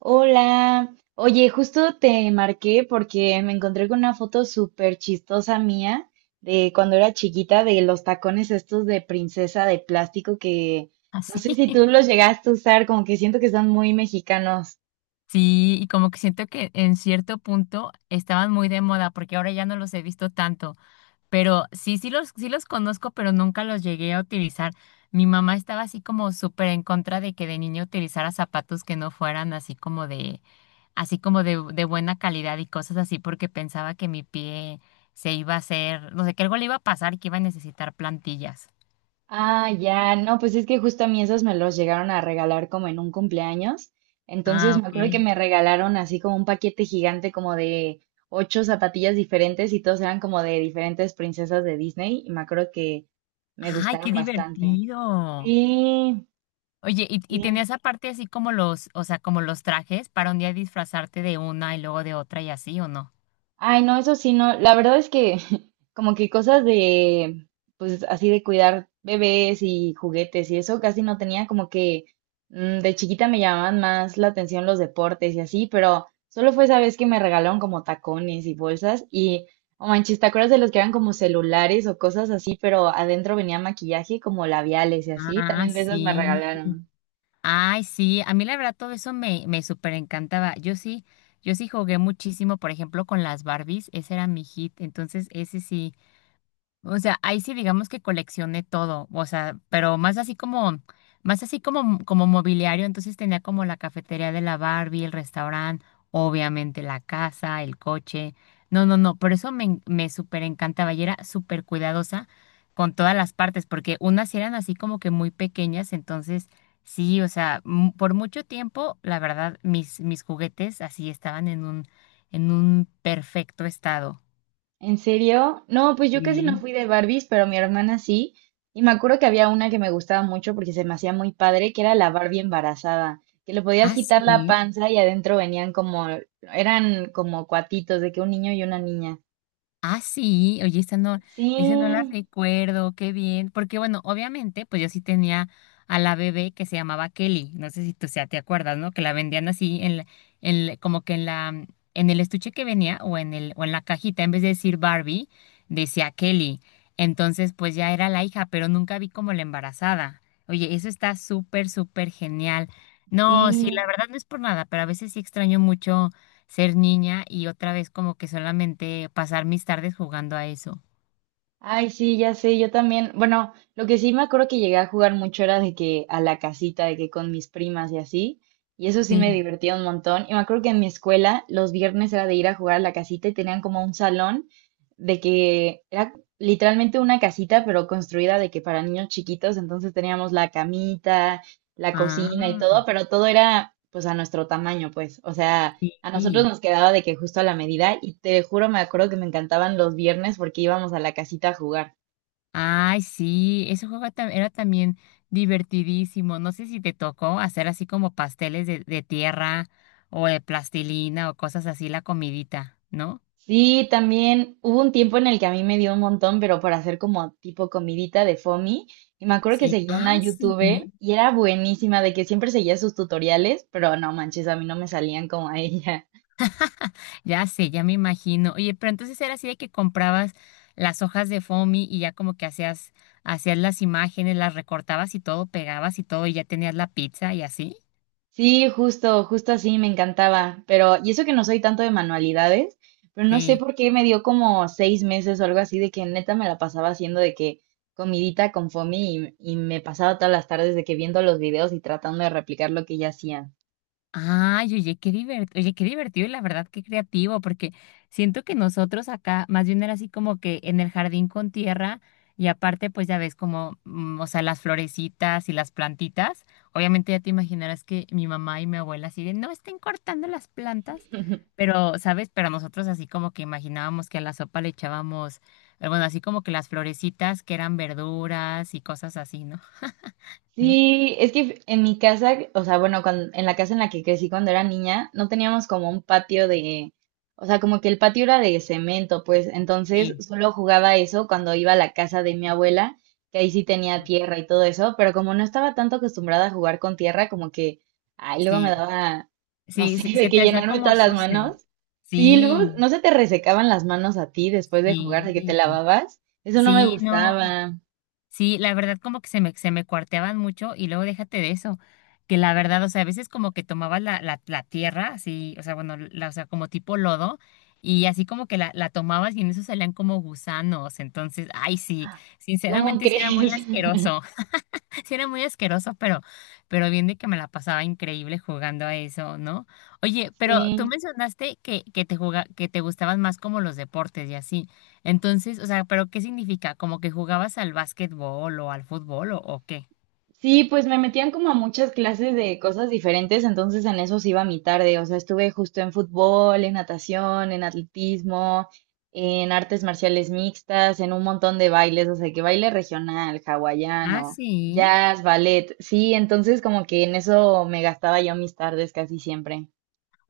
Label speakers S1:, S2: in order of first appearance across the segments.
S1: Hola, oye, justo te marqué porque me encontré con una foto súper chistosa mía de cuando era chiquita, de los tacones estos de princesa de plástico que no
S2: Así.
S1: sé si tú los llegaste a usar, como que siento que son muy mexicanos.
S2: Sí, y como que siento que en cierto punto estaban muy de moda porque ahora ya no los he visto tanto, pero sí, sí los conozco, pero nunca los llegué a utilizar. Mi mamá estaba así como súper en contra de que de niña utilizara zapatos que no fueran así como de buena calidad y cosas así porque pensaba que mi pie se iba a hacer, no sé, que algo le iba a pasar y que iba a necesitar plantillas.
S1: Ah, ya, no, pues es que justo a mí esos me los llegaron a regalar como en un cumpleaños. Entonces
S2: Ah,
S1: me
S2: ok.
S1: acuerdo que me regalaron así como un paquete gigante como de ocho zapatillas diferentes y todos eran como de diferentes princesas de Disney y me acuerdo que me
S2: Ay,
S1: gustaron
S2: qué
S1: bastante.
S2: divertido.
S1: Sí,
S2: Oye, ¿y
S1: sí.
S2: tenías aparte así como los, o sea, como los trajes para un día disfrazarte de una y luego de otra y así, ¿o no?
S1: Ay, no, eso sí, no. La verdad es que como que cosas de, pues así de cuidar bebés y juguetes y eso casi no tenía, como que de chiquita me llamaban más la atención los deportes y así, pero solo fue esa vez que me regalaron como tacones y bolsas y, oh manches, ¿te acuerdas de los que eran como celulares o cosas así, pero adentro venía maquillaje como labiales y así?
S2: Ah,
S1: También de esas me
S2: sí.
S1: regalaron.
S2: Ay, sí. A mí la verdad todo eso me súper encantaba. Yo sí, yo sí jugué muchísimo, por ejemplo, con las Barbies. Ese era mi hit. Entonces, ese sí. O sea, ahí sí digamos que coleccioné todo, o sea, pero más así como mobiliario, entonces tenía como la cafetería de la Barbie, el restaurante, obviamente la casa, el coche. No, no, no, por eso me súper encantaba y era súper cuidadosa con todas las partes, porque unas sí eran así como que muy pequeñas, entonces sí, o sea, por mucho tiempo, la verdad, mis juguetes así estaban en un perfecto estado.
S1: ¿En serio? No, pues yo casi no
S2: Mm.
S1: fui de Barbies, pero mi hermana sí. Y me acuerdo que había una que me gustaba mucho porque se me hacía muy padre, que era la Barbie embarazada, que le podías
S2: Ah,
S1: quitar la
S2: sí.
S1: panza y adentro venían como, eran como cuatitos de que un niño y una niña.
S2: Ah, sí, oye, esa no,
S1: Sí,
S2: ese no la recuerdo, qué bien, porque bueno, obviamente, pues yo sí tenía a la bebé que se llamaba Kelly, no sé si tú, o sea, te acuerdas, ¿no? Que la vendían así en como que en la, en el estuche que venía o en la cajita, en vez de decir Barbie, decía Kelly. Entonces, pues ya era la hija, pero nunca vi como la embarazada. Oye, eso está súper, súper genial. No, sí,
S1: sí.
S2: la verdad no es por nada, pero a veces sí extraño mucho ser niña y otra vez como que solamente pasar mis tardes jugando a eso.
S1: Ay, sí, ya sé, yo también. Bueno, lo que sí me acuerdo que llegué a jugar mucho era de que a la casita, de que con mis primas y así. Y eso sí me
S2: Sí.
S1: divertía un montón. Y me acuerdo que en mi escuela los viernes era de ir a jugar a la casita y tenían como un salón de que era literalmente una casita, pero construida de que para niños chiquitos. Entonces teníamos la camita, la cocina y
S2: Ah,
S1: todo, pero todo era pues a nuestro tamaño, pues. O sea, a nosotros
S2: sí.
S1: nos quedaba de que justo a la medida y te juro, me acuerdo que me encantaban los viernes porque íbamos a la casita a jugar.
S2: Ay, sí, ese juego era también divertidísimo. No sé si te tocó hacer así como pasteles de tierra o de plastilina o cosas así, la comidita, ¿no?
S1: Sí, también hubo un tiempo en el que a mí me dio un montón, pero para hacer como tipo comidita de Fomi. Y me acuerdo que
S2: Sí.
S1: seguía una
S2: Ah, sí.
S1: youtuber y era buenísima de que siempre seguía sus tutoriales, pero no manches, a mí no me salían como a ella.
S2: Ya sé, ya me imagino. Oye, pero entonces era así de que comprabas las hojas de foamy y ya como que hacías las imágenes, las recortabas y todo, pegabas y todo, y ya tenías la pizza y así.
S1: Sí, justo, justo así me encantaba. Pero, y eso que no soy tanto de manualidades, pero no sé
S2: Sí.
S1: por qué me dio como seis meses o algo así de que neta me la pasaba haciendo de que comidita con Fomi y me pasaba todas las tardes de que viendo los videos y tratando de replicar lo que ella hacía.
S2: Ay, oye, qué divertido y la verdad qué creativo, porque siento que nosotros acá más bien era así como que en el jardín con tierra y aparte pues ya ves como, o sea, las florecitas y las plantitas, obviamente ya te imaginarás que mi mamá y mi abuela así de, no estén cortando las plantas, pero, ¿sabes? Pero nosotros así como que imaginábamos que a la sopa le echábamos, bueno, así como que las florecitas que eran verduras y cosas así, ¿no? ¿No?
S1: Sí, es que en mi casa, o sea, bueno, cuan- en la casa en la que crecí cuando era niña, no teníamos como un patio de, o sea, como que el patio era de cemento, pues entonces
S2: Sí,
S1: solo jugaba eso cuando iba a la casa de mi abuela, que ahí sí tenía tierra y todo eso, pero como no estaba tanto acostumbrada a jugar con tierra, como que, ay, luego me
S2: sí.
S1: daba, no
S2: Sí,
S1: sé,
S2: se,
S1: de
S2: se
S1: que
S2: te hacía
S1: llenarme
S2: como
S1: todas las
S2: sucio.
S1: manos. Sí, luego,
S2: Sí,
S1: ¿no se te resecaban las manos a ti después de jugar, de
S2: sí,
S1: que te lavabas? Eso no me
S2: sí, no.
S1: gustaba.
S2: Sí, la verdad como que se me cuarteaban mucho y luego déjate de eso, que la verdad, o sea, a veces como que tomabas la tierra, así, o sea, bueno, la, o sea, como tipo lodo, y así como que la tomabas y en eso salían como gusanos, entonces, ay, sí,
S1: ¿Cómo
S2: sinceramente sí era muy
S1: crees?
S2: asqueroso. Sí, era muy asqueroso, pero bien de que me la pasaba increíble jugando a eso, ¿no? Oye, pero tú
S1: Sí,
S2: mencionaste que que te gustaban más como los deportes y así. Entonces, o sea, ¿pero qué significa? ¿Como que jugabas al básquetbol o al fútbol o qué?
S1: sí, pues me metían como a muchas clases de cosas diferentes, entonces en eso se iba mi tarde, o sea, estuve justo en fútbol, en natación, en atletismo, en artes marciales mixtas, en un montón de bailes, o sea, que baile regional,
S2: Ah,
S1: hawaiano,
S2: sí.
S1: jazz, ballet, sí, entonces como que en eso me gastaba yo mis tardes casi siempre.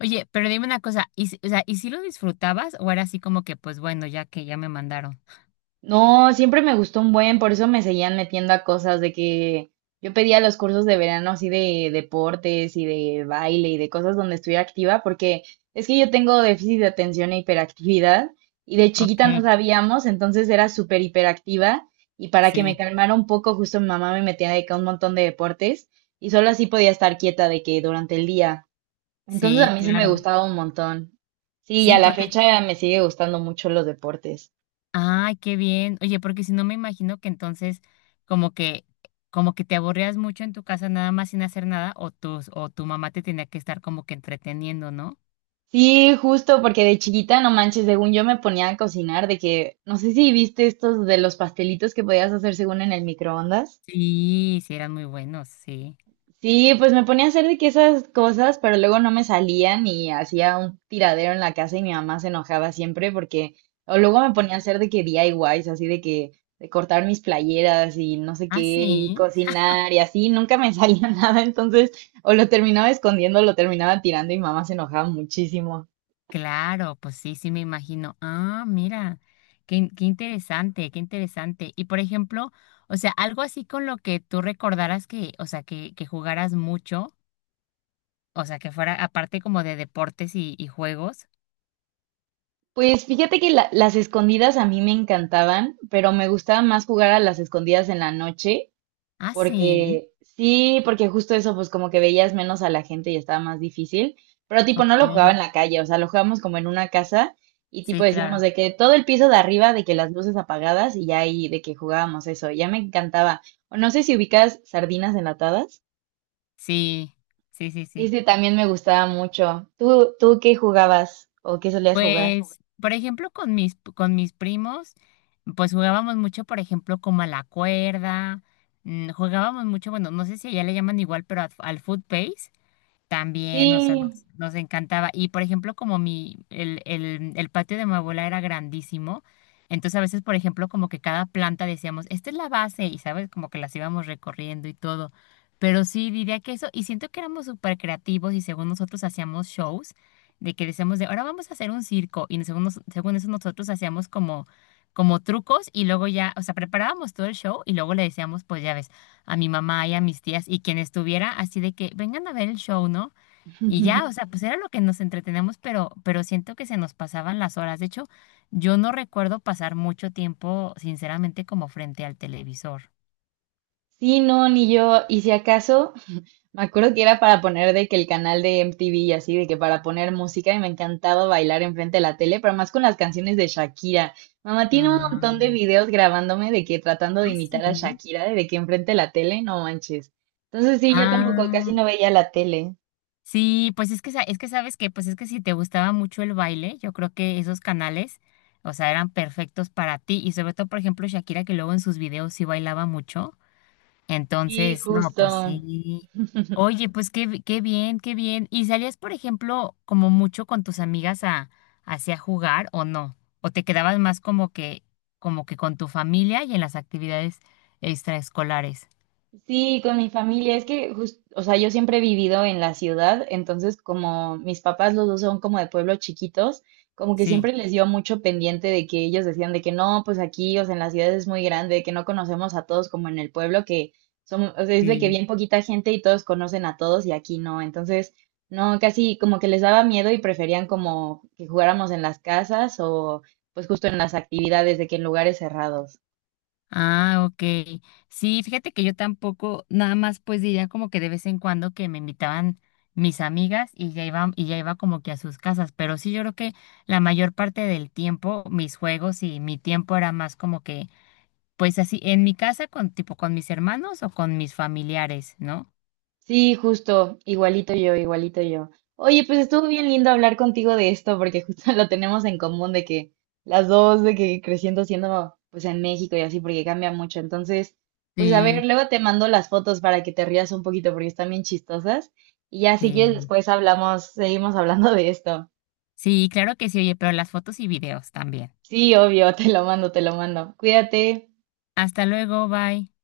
S2: Oye, pero dime una cosa, o sea, ¿y si lo disfrutabas o era así como que, pues bueno, ya que ya me mandaron?
S1: No, siempre me gustó un buen, por eso me seguían metiendo a cosas de que yo pedía los cursos de verano así de deportes y de baile y de cosas donde estuviera activa, porque es que yo tengo déficit de atención e hiperactividad y de
S2: Ok,
S1: chiquita no sabíamos, entonces era súper hiperactiva y para que me
S2: sí,
S1: calmara un poco, justo mi mamá me metía de que a un montón de deportes y solo así podía estar quieta de que durante el día. Entonces a
S2: sí,
S1: mí sí me
S2: claro.
S1: gustaba un montón. Sí, y
S2: Sí,
S1: a la
S2: porque
S1: fecha me sigue gustando mucho los deportes.
S2: ay, qué bien. Oye, porque si no me imagino que entonces como que como que te aburrías mucho en tu casa nada más sin hacer nada o tu mamá te tenía que estar como que entreteniendo, ¿no?
S1: Sí, justo, porque de chiquita, no manches, según yo me ponía a cocinar, de que, no sé si viste estos de los pastelitos que podías hacer según en el microondas.
S2: Sí, sí eran muy buenos, sí.
S1: Sí, pues me ponía a hacer de que esas cosas, pero luego no me salían y hacía un tiradero en la casa y mi mamá se enojaba siempre porque, o luego me ponía a hacer de que DIYs, así de que, de cortar mis playeras y no sé qué,
S2: Ah,
S1: y
S2: sí.
S1: cocinar y así, nunca me salía nada, entonces, o lo terminaba escondiendo, o lo terminaba tirando y mamá se enojaba muchísimo.
S2: Claro, pues sí, sí me imagino. Ah, mira. Qué qué interesante, qué interesante. Y por ejemplo, o sea, algo así con lo que tú recordaras que, o sea, que jugaras mucho, o sea, que fuera aparte como de deportes y juegos.
S1: Pues fíjate que la- las escondidas a mí me encantaban, pero me gustaba más jugar a las escondidas en la noche,
S2: Ah, sí.
S1: porque sí, porque justo eso, pues como que veías menos a la gente y estaba más difícil, pero tipo no lo jugaba en
S2: Ok.
S1: la calle, o sea, lo jugábamos como en una casa y tipo
S2: Sí,
S1: decíamos
S2: claro.
S1: de que todo el piso de arriba, de que las luces apagadas y ya ahí de que jugábamos eso, ya me encantaba. O no sé si ubicas sardinas enlatadas.
S2: Sí, sí, sí,
S1: Sí,
S2: sí.
S1: sí, también me gustaba mucho. ¿Tú, tú qué jugabas o qué solías jugar?
S2: Pues, por ejemplo, con mis primos, pues jugábamos mucho, por ejemplo, como a la cuerda, jugábamos mucho, bueno, no sé si allá le llaman igual, pero al foot pace. También, o sea,
S1: Sí.
S2: nos encantaba. Y por ejemplo, como mi, el patio de mi abuela era grandísimo, entonces a veces, por ejemplo, como que cada planta decíamos, esta es la base, y sabes, como que las íbamos recorriendo y todo. Pero sí, diría que eso, y siento que éramos súper creativos y según nosotros hacíamos shows, de que decíamos de, ahora vamos a hacer un circo, y según, según eso nosotros hacíamos como, como trucos y luego ya, o sea, preparábamos todo el show y luego le decíamos, pues ya ves a mi mamá y a mis tías y quien estuviera, así de que vengan a ver el show, ¿no? Y ya, o sea, pues era lo que nos entretenemos, pero siento que se nos pasaban las horas. De hecho, yo no recuerdo pasar mucho tiempo, sinceramente, como frente al televisor.
S1: Sí, no, ni yo. Y si acaso, me acuerdo que era para poner de que el canal de MTV y así, de que para poner música y me encantaba bailar enfrente de la tele, pero más con las canciones de Shakira. Mamá tiene un montón de
S2: Ah,
S1: videos grabándome de que tratando de
S2: ah, sí.
S1: imitar a Shakira, de que enfrente de la tele, no manches. Entonces sí, yo tampoco casi
S2: Ah,
S1: no veía la tele.
S2: sí, pues es que, es que sabes que, pues es que si te gustaba mucho el baile, yo creo que esos canales, o sea, eran perfectos para ti. Y sobre todo, por ejemplo, Shakira, que luego en sus videos sí bailaba mucho.
S1: Sí,
S2: Entonces, no,
S1: justo.
S2: pues sí. Oye, pues qué qué bien, qué bien. ¿Y salías, por ejemplo, como mucho con tus amigas a hacia jugar o no? ¿O te quedabas más como que con tu familia y en las actividades extraescolares?
S1: Sí, con mi familia. Es que, jus- o sea, yo siempre he vivido en la ciudad, entonces como mis papás los dos son como de pueblos chiquitos, como que
S2: Sí,
S1: siempre les dio mucho pendiente de que ellos decían de que no, pues aquí, o sea, en la ciudad es muy grande, que no conocemos a todos como en el pueblo, que somos, o sea, es de que
S2: sí.
S1: bien poquita gente y todos conocen a todos y aquí no. Entonces, no, casi como que les daba miedo y preferían como que jugáramos en las casas o pues justo en las actividades de que en lugares cerrados.
S2: Ah, ok. Sí, fíjate que yo tampoco, nada más pues diría como que de vez en cuando que me invitaban mis amigas y ya iba como que a sus casas, pero sí yo creo que la mayor parte del tiempo mis juegos y mi tiempo era más como que pues así en mi casa con tipo con mis hermanos o con mis familiares, ¿no?
S1: Sí, justo, igualito yo, igualito yo. Oye, pues estuvo bien lindo hablar contigo de esto porque justo lo tenemos en común de que las dos, de que creciendo siendo pues en México y así porque cambia mucho. Entonces, pues a ver,
S2: Sí.
S1: luego te mando las fotos para que te rías un poquito porque están bien chistosas. Y ya si quieres
S2: Sí.
S1: después hablamos, seguimos hablando de esto.
S2: Sí, claro que sí, oye, pero las fotos y videos también.
S1: Sí, obvio, te lo mando, te lo mando. Cuídate.
S2: Hasta luego, bye.